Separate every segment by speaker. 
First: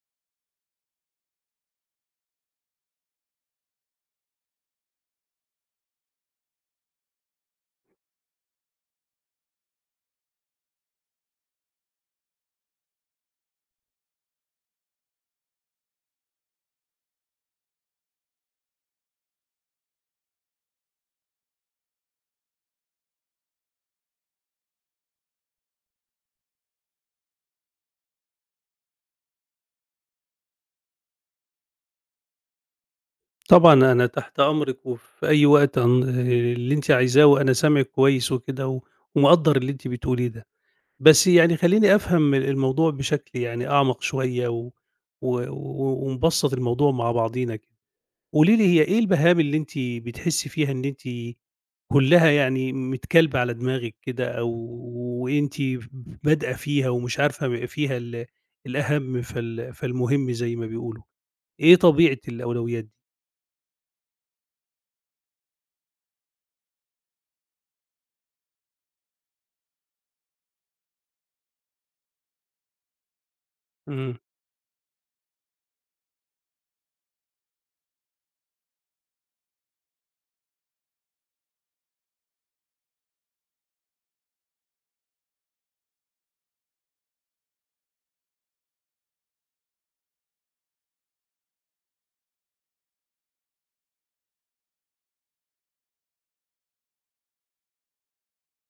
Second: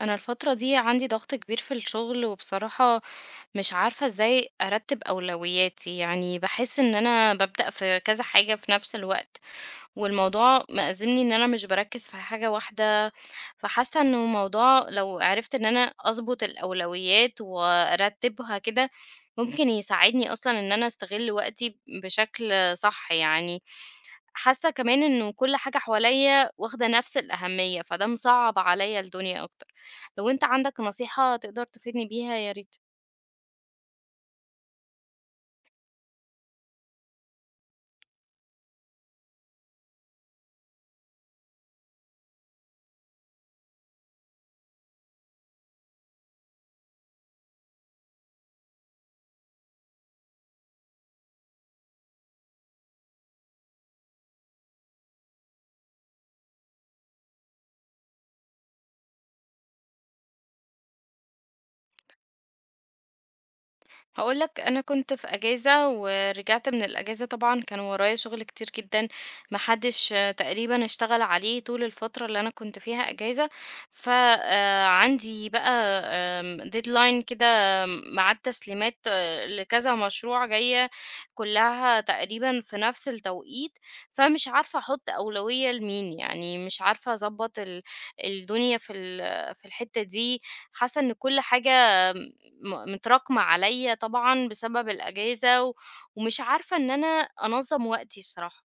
Speaker 1: انا الفتره دي عندي ضغط كبير في الشغل وبصراحه مش عارفه ازاي ارتب اولوياتي، يعني بحس ان انا ببدا في كذا حاجه في نفس الوقت، والموضوع مأزمني ان انا مش بركز في حاجه واحده. فحاسه انه الموضوع لو عرفت ان انا اظبط الاولويات وارتبها كده ممكن يساعدني اصلا ان انا استغل وقتي بشكل صح يعني. حاسة كمان إنه كل حاجة حواليّا واخدة نفس الأهمية، فده مصعّب عليّا الدنيا أكتر. لو أنت عندك نصيحة تقدر تفيدني بيها يا ريت.
Speaker 2: طبعًا أنا تحت أمرِك، وفي أي وقت أن اللي أنتِ عايزاه، وأنا سامعِك كويس وكده، ومقدّر اللي أنتِ بتقوليه ده. بس يعني خلّيني أفهم الموضوع بشكل يعني أعمق شوية، و و و ونبسّط الموضوع مع بعضينا كده. قولي لي هي إيه البهام اللي أنتِ بتحسّي فيها إن أنتِ كلّها يعني متكالبة على دماغِك كده، أو وأنتِ بادئة فيها ومش عارفة فيها الأهم فالمهم زي ما بيقولوا، إيه طبيعة الأولويات دي؟
Speaker 1: هاقول لك أنا كنت في أجازة، ورجعت من الأجازة طبعًا كان ورايا شغل كتير جدًا، ما حدش تقريبًا اشتغل عليه طول الفترة اللي أنا كنت فيها أجازة، ف
Speaker 2: إمم.
Speaker 1: عندي بقى deadline كده، ميعاد تسليمات لكذا مشروع جاية كلها تقريبًا في نفس التوقيت، فمش عارفة أحط أولوية لمين، يعني مش عارفة أضبط الدنيا في الحتة دي، حاسة إن كل حاجة متراكمة عليّا طبعًا بسبب الأجازة ومش عارفة إن أنا أنظّم وقتي بصراحة.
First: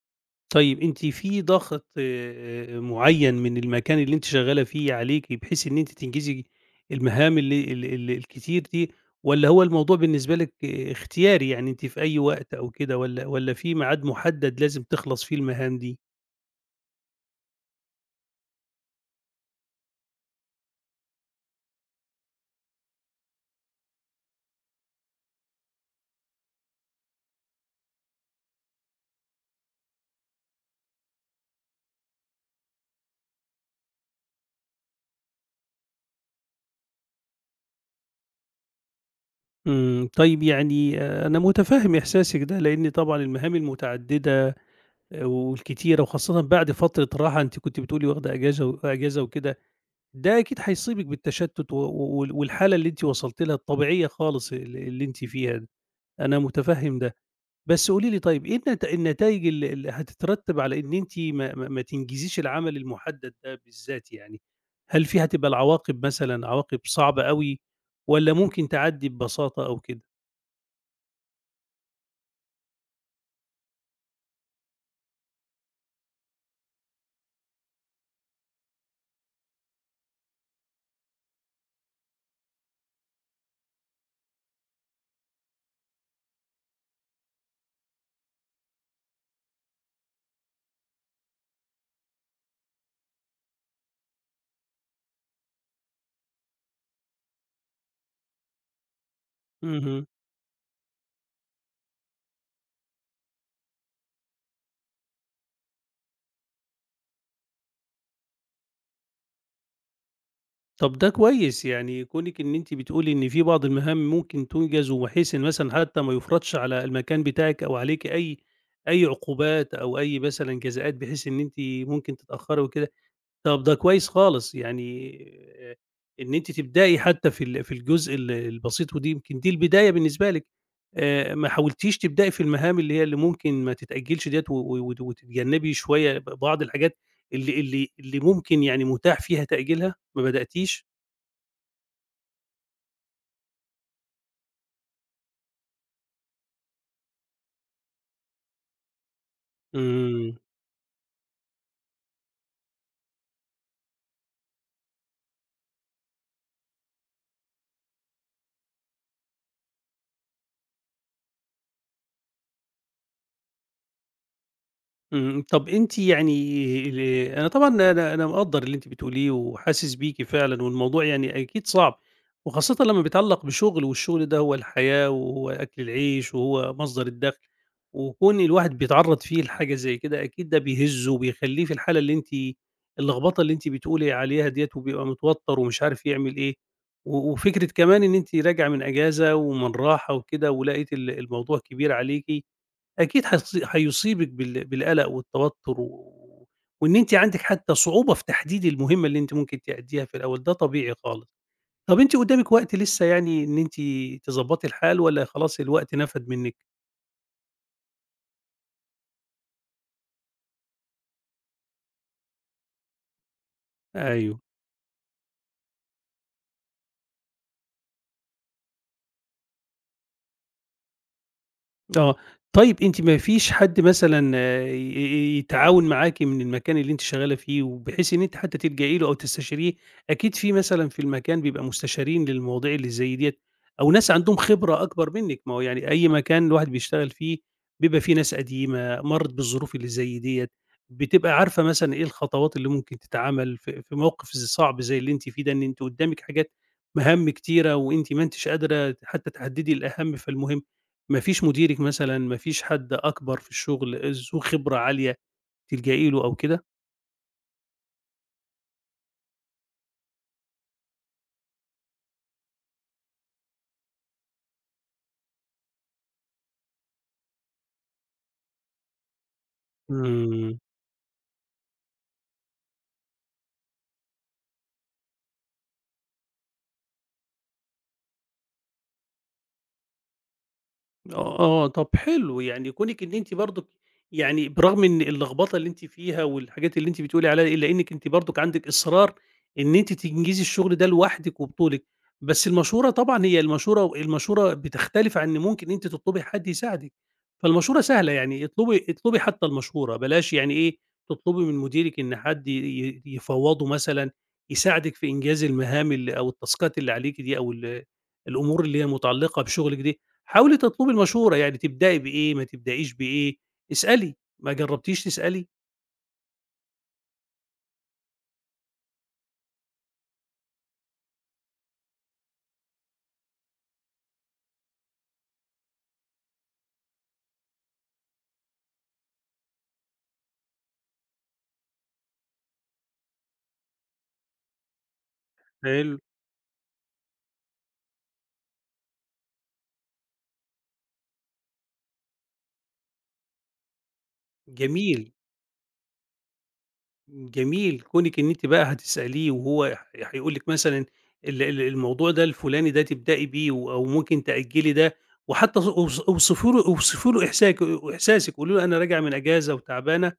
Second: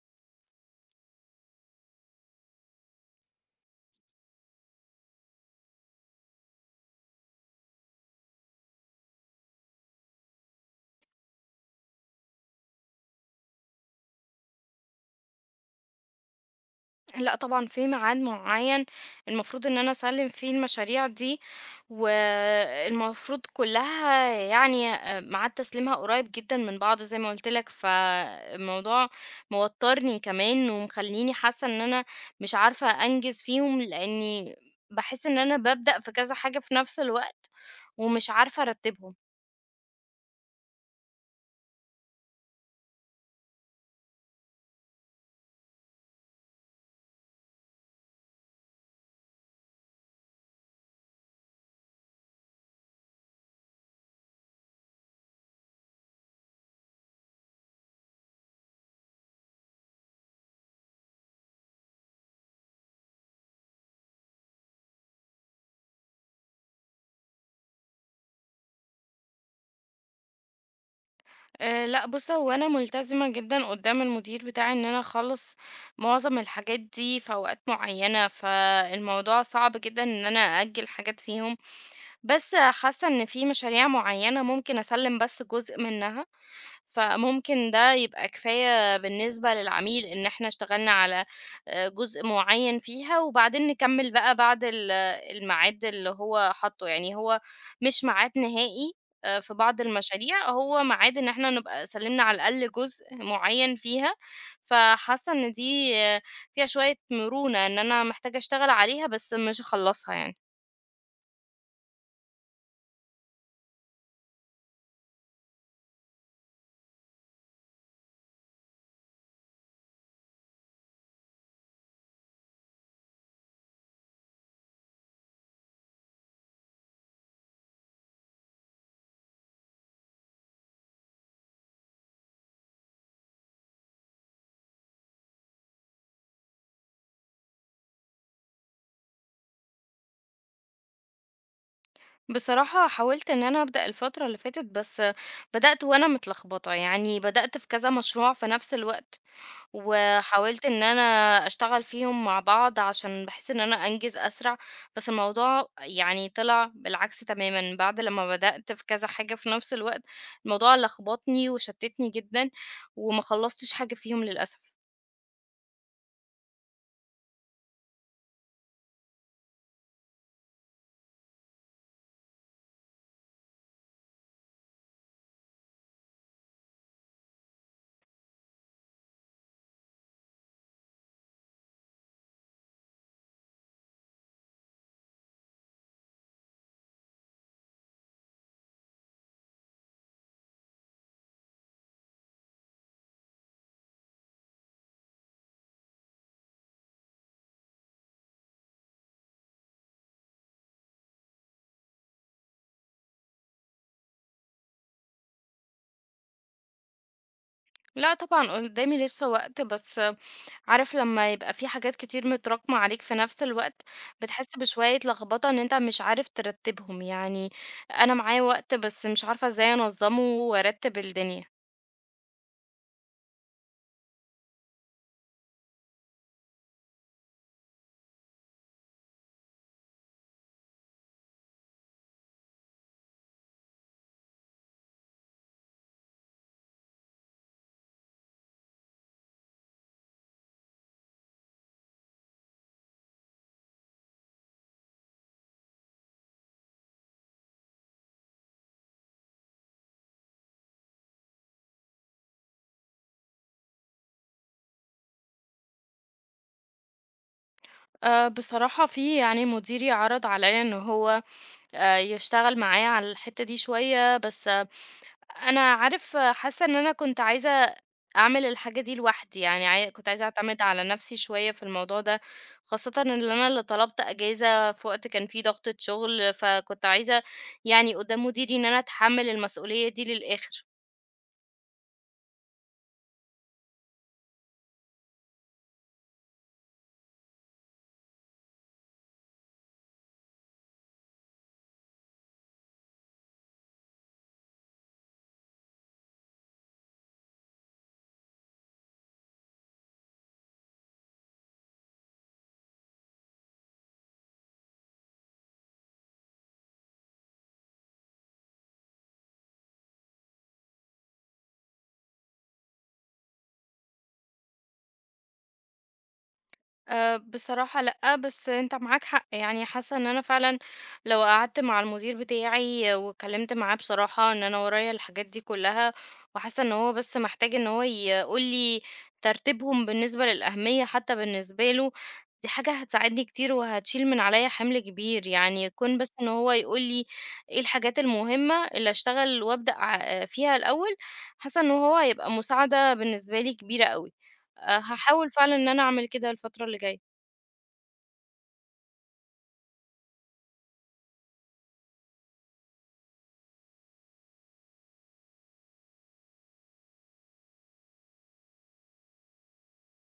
Speaker 2: طيب أنتِ في ضغط معيّن من المكان اللي أنتِ شغّالة فيه عليكِ بحيث إن أنتِ تنجزي المهام ال ال ال الكتير دي، والّا هو الموضوع بالنسبة لِك آه، اختياري، يعني أنتِ في أي وقت أو كده والّا في ميعاد محدد لازم تخلص فيه المهام دي؟
Speaker 1: لأ طبعًا في ميعاد معيّن المفروض إن أنا أسلِّم فيه المشاريع دي، والمفروض كلّها يعني ميعاد تسليمها قريّب جدًا من بعض زي ما قُلت لك، فالموضوع موتّرني كمان ومخلّيني حاسّة إن أنا مش عارفة أنجز فيهم، لإنّي باحس إن أنا بابدأ في كذا حاجة في نفس الوقت ومش عارفة أرتّبهم.
Speaker 2: إمم، طيب يعني آه، أنا متفهم إحساسِك ده، لإن طبعًا المهام المتعددة آه، والكتيرة وخاصةً بعد فترة راحة، أنتِ كنتِ بتقولي واخدة إجازة و إجازة وكده ده أكيد هيصيبِك بالتشتُّت و و وال والحالة اللي أنتِ وصلتِ لها الطبيعية خالص اللي أنتِ فيها دي، أنا مُتفهِّم ده. بس قولي لي طيب إيه النتايج اللي هتترتّب على إن أنتِ ما تنجزيش العمل المُحدَّد ده بالذات يعني؟ هل فيه هتبقى العواقب مثلًا عواقب صعبة أوي والّا ممكن تعدّي ببساطة أو كده؟
Speaker 1: أه لا بص، هو انا ملتزمه جدا قدام المدير بتاعي ان انا اخلص معظم الحاجات دي في اوقات معينه، فالموضوع صعب جدا ان انا ااجل حاجات فيهم، بس حاسه ان في مشاريع معينه ممكن اسلم بس جزء منها، فممكن ده يبقى كفاية بالنسبة للعميل إن إحنا اشتغلنا على جزء معين فيها وبعدين نكمل بقى بعد الميعاد اللي هو حاطه، يعني هو مش ميعاد نهائي. في بعض
Speaker 2: اهم.
Speaker 1: المشاريع هو ميعاد إن إحنا نبقى سلمنا على الأقل جزء معين فيها. فحاسة إن دي فيها شوية مرونة إن أنا محتاجة أشتغل عليها بس مش أخلصها يعني.
Speaker 2: طب ده كويس، يعني كونِك إن أنتِ بتقولي إن في بعض المهام ممكن تُنجز وبحيث إن مثلًا حتى ما يُفرضش على المكان بتاعِك أو عليكِ أي عقوبات أو أي مثلًا جزاءات بحيث إن أنتِ ممكن تتأخّري وكده، طب ده كويس خالص، يعني آآ إن أنتِ تبدئي حتى في الجزء البسيط ودي يمكن دي البداية بالنسبة لِك، ما حاولتيش تبدئي في المهام اللي ممكن ما تتأجّلش ديّة و و وت وتتجنّبي شوية بعض الحاجات اللي ممكن يعني متاح فيها تأجيلها، ما بدأتيش؟
Speaker 1: بصراحة حاولت إن أنا أبدأ الفترة اللي فاتت، بس بدأت وأنا متلخبطة، يعني بدأت في كذا مشروع في نفس الوقت
Speaker 2: إمم،
Speaker 1: وحاولت إن أنا أشتغل فيهم مع بعض عشان بحس إن أنا أنجز أسرع، بس الموضوع يعني طلع بالعكس تماما. بعد لما بدأت في كذا حاجة في نفس الوقت الموضوع لخبطني وشتتني جدا، وما خلصتش حاجة فيهم للأسف.
Speaker 2: إمم، طب أنتِ يعني ال أنا طبعًا أنا مقدّر اللي أنتِ بتقوليه وحاسس بيكِ فعلًا، والموضوع يعني أكيد صعب، وخاصةً لمّا بيتعلق بشغل، والشغل ده هو الحياة وهو أكل العيش وهو مصدر الدخل، وكون الواحد بيتعرّض فيه لحاجة زي كده أكيد ده بيهزّه وبيخلّيه في الحالة اللي أنتِ اللخبطة اللي أنتِ بتقولي عليها ديّة، وبيبقى متوتر ومش عارف يعمل إيه، و وفكرة كمان إن أنتِ راجعة من أجازة ومن راحة وكده، ولقيتِ الموضوع كبير عليكِ. أكيد هيصيبِك بالقلق والتوتر و وإن أنتِ عندِك حتى صعوبة في تحديد المهمة اللي أنتِ ممكن تأدّيها في الأول، ده طبيعي خالص. طَب أنتِ قدّامِك وقت لسه يعني إن أنتِ تضبّطي الحال والّا خلاص الوقت نفَد منِّك؟
Speaker 1: لا طبعا قدامي لسه وقت، بس عارف لما يبقى في حاجات كتير متراكمة عليك في نفس الوقت
Speaker 2: أيوه.
Speaker 1: بتحس بشوية لخبطة ان انت مش عارف ترتبهم يعني. انا معايا وقت بس مش عارفة ازاي انظمه وارتب الدنيا.
Speaker 2: آه. طيب أنتِ ما فيش حد مثلًا آه، يتعاون معاكِ من المكان اللي أنتِ شغالة فيه، وبحيث إن أنتِ حتى تلجئي له أو تستشيريه؟ أكيد في مثلًا في المكان بيبقى مستشارين للمواضيع اللي زي ديّة، أو ناس عندهم خبرة أكبر منِّك، ما هو يعني أي مكان الواحد بيشتغل فيه بيبقى فيه ناس قديمة مرّت بالظروف اللي زي ديّة، بتبقى عارفة مثلًا إيه الخطوات اللي ممكن تتعمل في موقف صعب زي اللي أنتِ فيه ده، إن أنتِ قدامِك حاجات مهام كتيرة وأنتِ ما أنتيش قادرة حتى تحددي الأهم فالمهم. ما فيش مديرِك مثلًا، ما فيش حد أكبر في الشغل ذو خبرة عالية تلجئي له أو كده؟
Speaker 1: أه بصراحة في يعني مديري عرض عليا ان هو أه يشتغل معايا على الحتة دي شوية، بس أنا حاسة إن أنا كنت عايزة أعمل الحاجة دي لوحدي، يعني كنت عايزة
Speaker 2: إمم.
Speaker 1: أعتمد على نفسي شوية في الموضوع ده، خاصةً إن أنا اللي طلبت أجازة في وقت كان فيه ضغطة شغل، فكنت عايزة يعني قدّام مديري إن أنا أتحمل المسؤولية دي للآخر.
Speaker 2: آه، آه، طب حلو، يعني كونِك إن أنتِ برضُك يعني برغم إن اللخبطة اللي أنتِ فيها والحاجات اللي أنتِ بتقولي عليها إلا إنِّك أنتِ برضُك عندِك إصرار إن أنتِ تنجزي الشغل ده لوحدِك وبطولِك، بس المشورة طبعًا هي المشورة بتختلف عن إن ممكن أنتِ تطلبي حد يساعدِك، فالمشورة سهلة يعني اطلبي حتى المشورة، بلاش يعني إيه، تطلبي من مديرِك إن حد يفوّضه مثلًا، يساعدِك في إنجاز المهام اللي أو التاسكات اللي عليكِ دي أو الأمور اللي هي متعلقة بشغلِك دي. حاولي تطلبي المشورة، يعني تبدئي بإيه، ما تبدئيش بإيه، اسألي، ما جرّبتيش تسألي؟
Speaker 1: أه بصراحة لأ، بس انت معاك حق، يعني حاسة ان انا فعلا لو قعدت مع المدير بتاعي واتكلمت معاه بصراحة ان انا ورايا الحاجات دي كلها، وحاسة ان هو بس محتاج ان هو يقولي ترتيبهم بالنسبة للأهمية حتى بالنسبة له. دي حاجة هتساعدني كتير وهتشيل من عليا حمل كبير، يعني
Speaker 2: حلو.
Speaker 1: يكون بس ان هو يقولي ايه الحاجات المهمة اللي اشتغل فيها الأول. حاسة ان هو هيبقى مساعدة بالنسبة لي كبيرة قوي. أه
Speaker 2: جميل.
Speaker 1: هحاول فعلا ان انا اعمل كده الفترة اللي جاية.
Speaker 2: جميل، كونِك إن أنتِ بقى هتسأليه وهو هيقول لِك مثلًا ال ال الموضوع ده الفلاني ده تبدئي بيه و أو ممكن تأجّلي ده، وحتى ص اوص اوصفي له اوصفي له إحساسِك، قولي له أنا راجعة من إجازة وتعبانة،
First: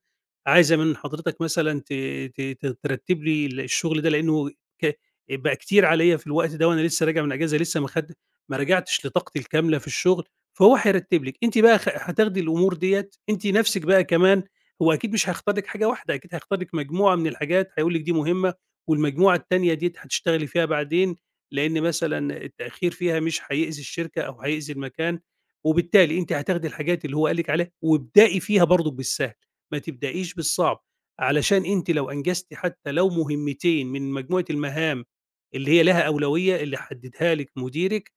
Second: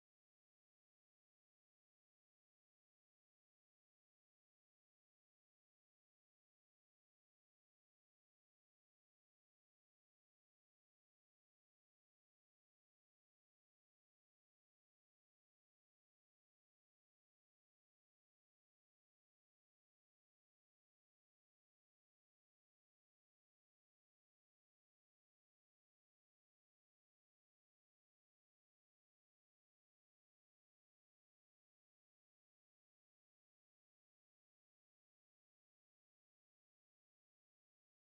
Speaker 2: عايزة من حضرتك مثلًا ت ت ت ترتّب لي الشغل ده لإنه ك بقى كتير عليّا في الوقت ده وأنا لسه راجع من إجازة لسه ما رجعتش لطاقتي الكاملة في الشغل، فهو هيرتّب لِك، أنتِ بقى هتاخدي الأمور ديّة أنتِ نَفْسِك بقى كمان هو أكيد مش هيختار لِك حاجة واحدة، أكيد هيختار لِك مجموعة من الحاجات، هيقول لِك دي مهمة والمجموعة التانية ديّة هتشتغلي فيها بعدين، لإن مثلًا التأخير فيها مش هيأذي الشركة أو هيأذي المكان، وبالتالي أنتِ هتاخدي الحاجات اللي هو قال لِك عليها، وابدئي فيها برضه بالسهل، ما تبدئيش بالصعب، علشان أنتِ لو أنجزتِ حتى لو مهمتين من مجموعة المهام اللي هي لها أولوية، اللي حددها لِك مديرِك،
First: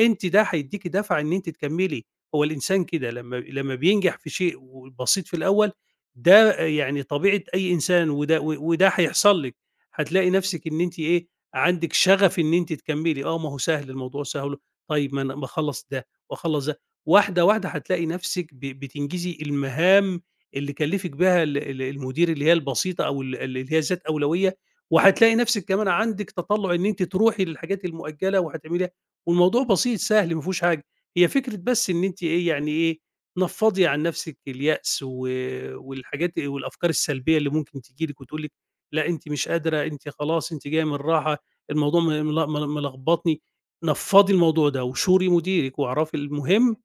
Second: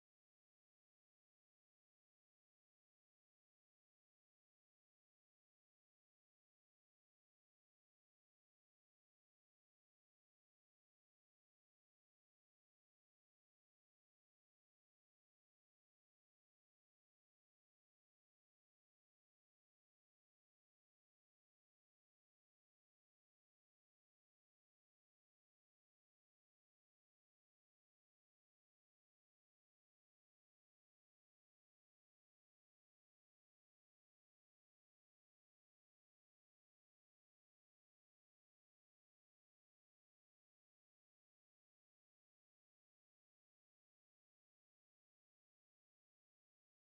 Speaker 2: أنتِ ده هيديكِ دفعة إن أنتِ تكملي، هو الإنسان كده لمّا بينجح في شيء و بسيط في الأول ده يعني طبيعة أي إنسان وده هيحصل لِك، هتلاقي نفسِك إن أنتِ إيه، عندِك شغف إن أنتِ تكمّلي، آه ما هو سهل الموضوع سهل، طيب ما أنا باخلّص ده وأخلّص ده، واحدة، واحدة هتلاقي نفسِك بتنجزي المهام اللي كلّفِك بها ال ال المدير اللي هي البسيطة أو اللي هي ذات أولوية، وهتلاقي نفسِك كمان عندِك تطلُّع إن أنتِ تروحي للحاجات المؤجّلة وهتعمليها، والموضوع بسيط سهل ما فيهوش حاجة، هي فكرة بس إن أنتِ إيه، يعني إيه، نفّضي عن نفسِك اليأس و والحاجات والأفكار السلبية اللي ممكن تيجي لِك وتقول لِك لأ أنتِ مش قادرة، أنتِ خلاص أنتِ جاية من راحة، الموضوع م مل مل ملخبطني، نفّضي الموضوع ده وشوري مديرِك واعرفي المهم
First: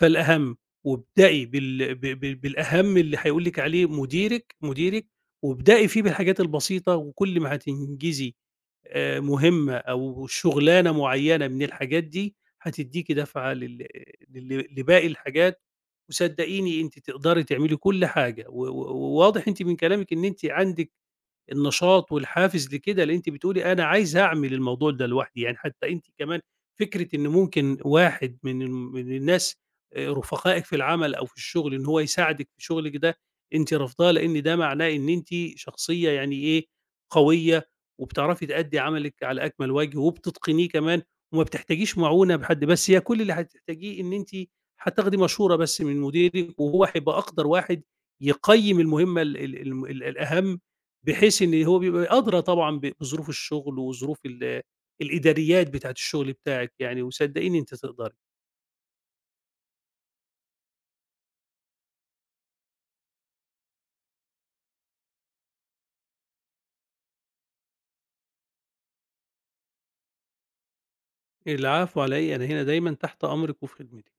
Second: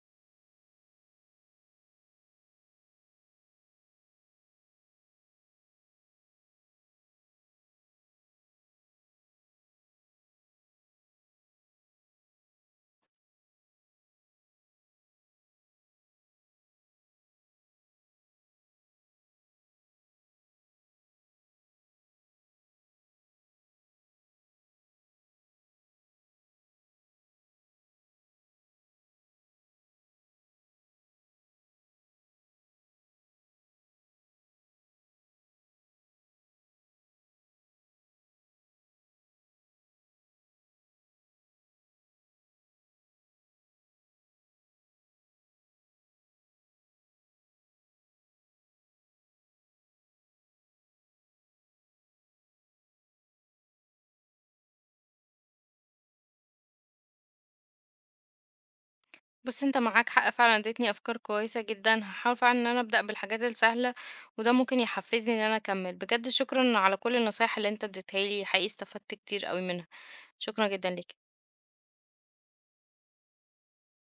Speaker 2: فالأهم، وابدئي بال ب ب بالأهم اللي هيقول لِك عليه مديرِك، وابدئي فيه بالحاجات البسيطة وكل ما هتنجزي مهمة أو شُغلانة معيّنة من الحاجات دي، هتدّيكِ دَفعة لل لل لباقي الحاجات، وصدّقيني أنتِ تقدري تعملي كل حاجة، و و وواضح أنتِ من كلامِك إن أنتِ عندِك النشاط والحافز لكده، لأن أنتِ بتقولي أنا عايزة أعمل الموضوع ده لوحدي، يعني حتى أنتِ كمان فكرة إن ممكن واحد من الناس رفقائِك في العمل أو في الشغل إن هو يساعدِك في شغلِك ده، أنتِ رافضاه لأن ده معناه إن أنتِ شخصية يعني إيه، قوية وبتعرفي تأدّي عملِك على أكمل وجه وبتتقنيه كمان وما بتحتاجيش معونة بحد، بس هي كل اللي هتحتاجيه إن أنتِ هتاخدي مشورة بس من مديرِك وهو هيبقى أقدر واحد يقيّم المهمة ال ال الم ال الأهم بحيث إن هو بيبقى أدرى طبعًا بظروف الشغل وظروف الإداريات بتاعة الشغل بتاعِك يعني، وصدقيني أنتِ تقدري.
Speaker 1: بُص أنت معاك حق فعلًا، اديتني أفكار كويسة جدًا، هاحاول فعلًا إن أنا أبدأ بالحاجات السهلة، وده ممكن يحفزني إن أنا أكمل. بجد شكرًا على كل النصايح اللي أنت اديتها لي، حقيقي استفدت كتير أوي منها، شكرًا جدًا ليك.
Speaker 2: العفو على إيه، أنا هنا دايمًا تحت أمرِك وفي خدمتِك.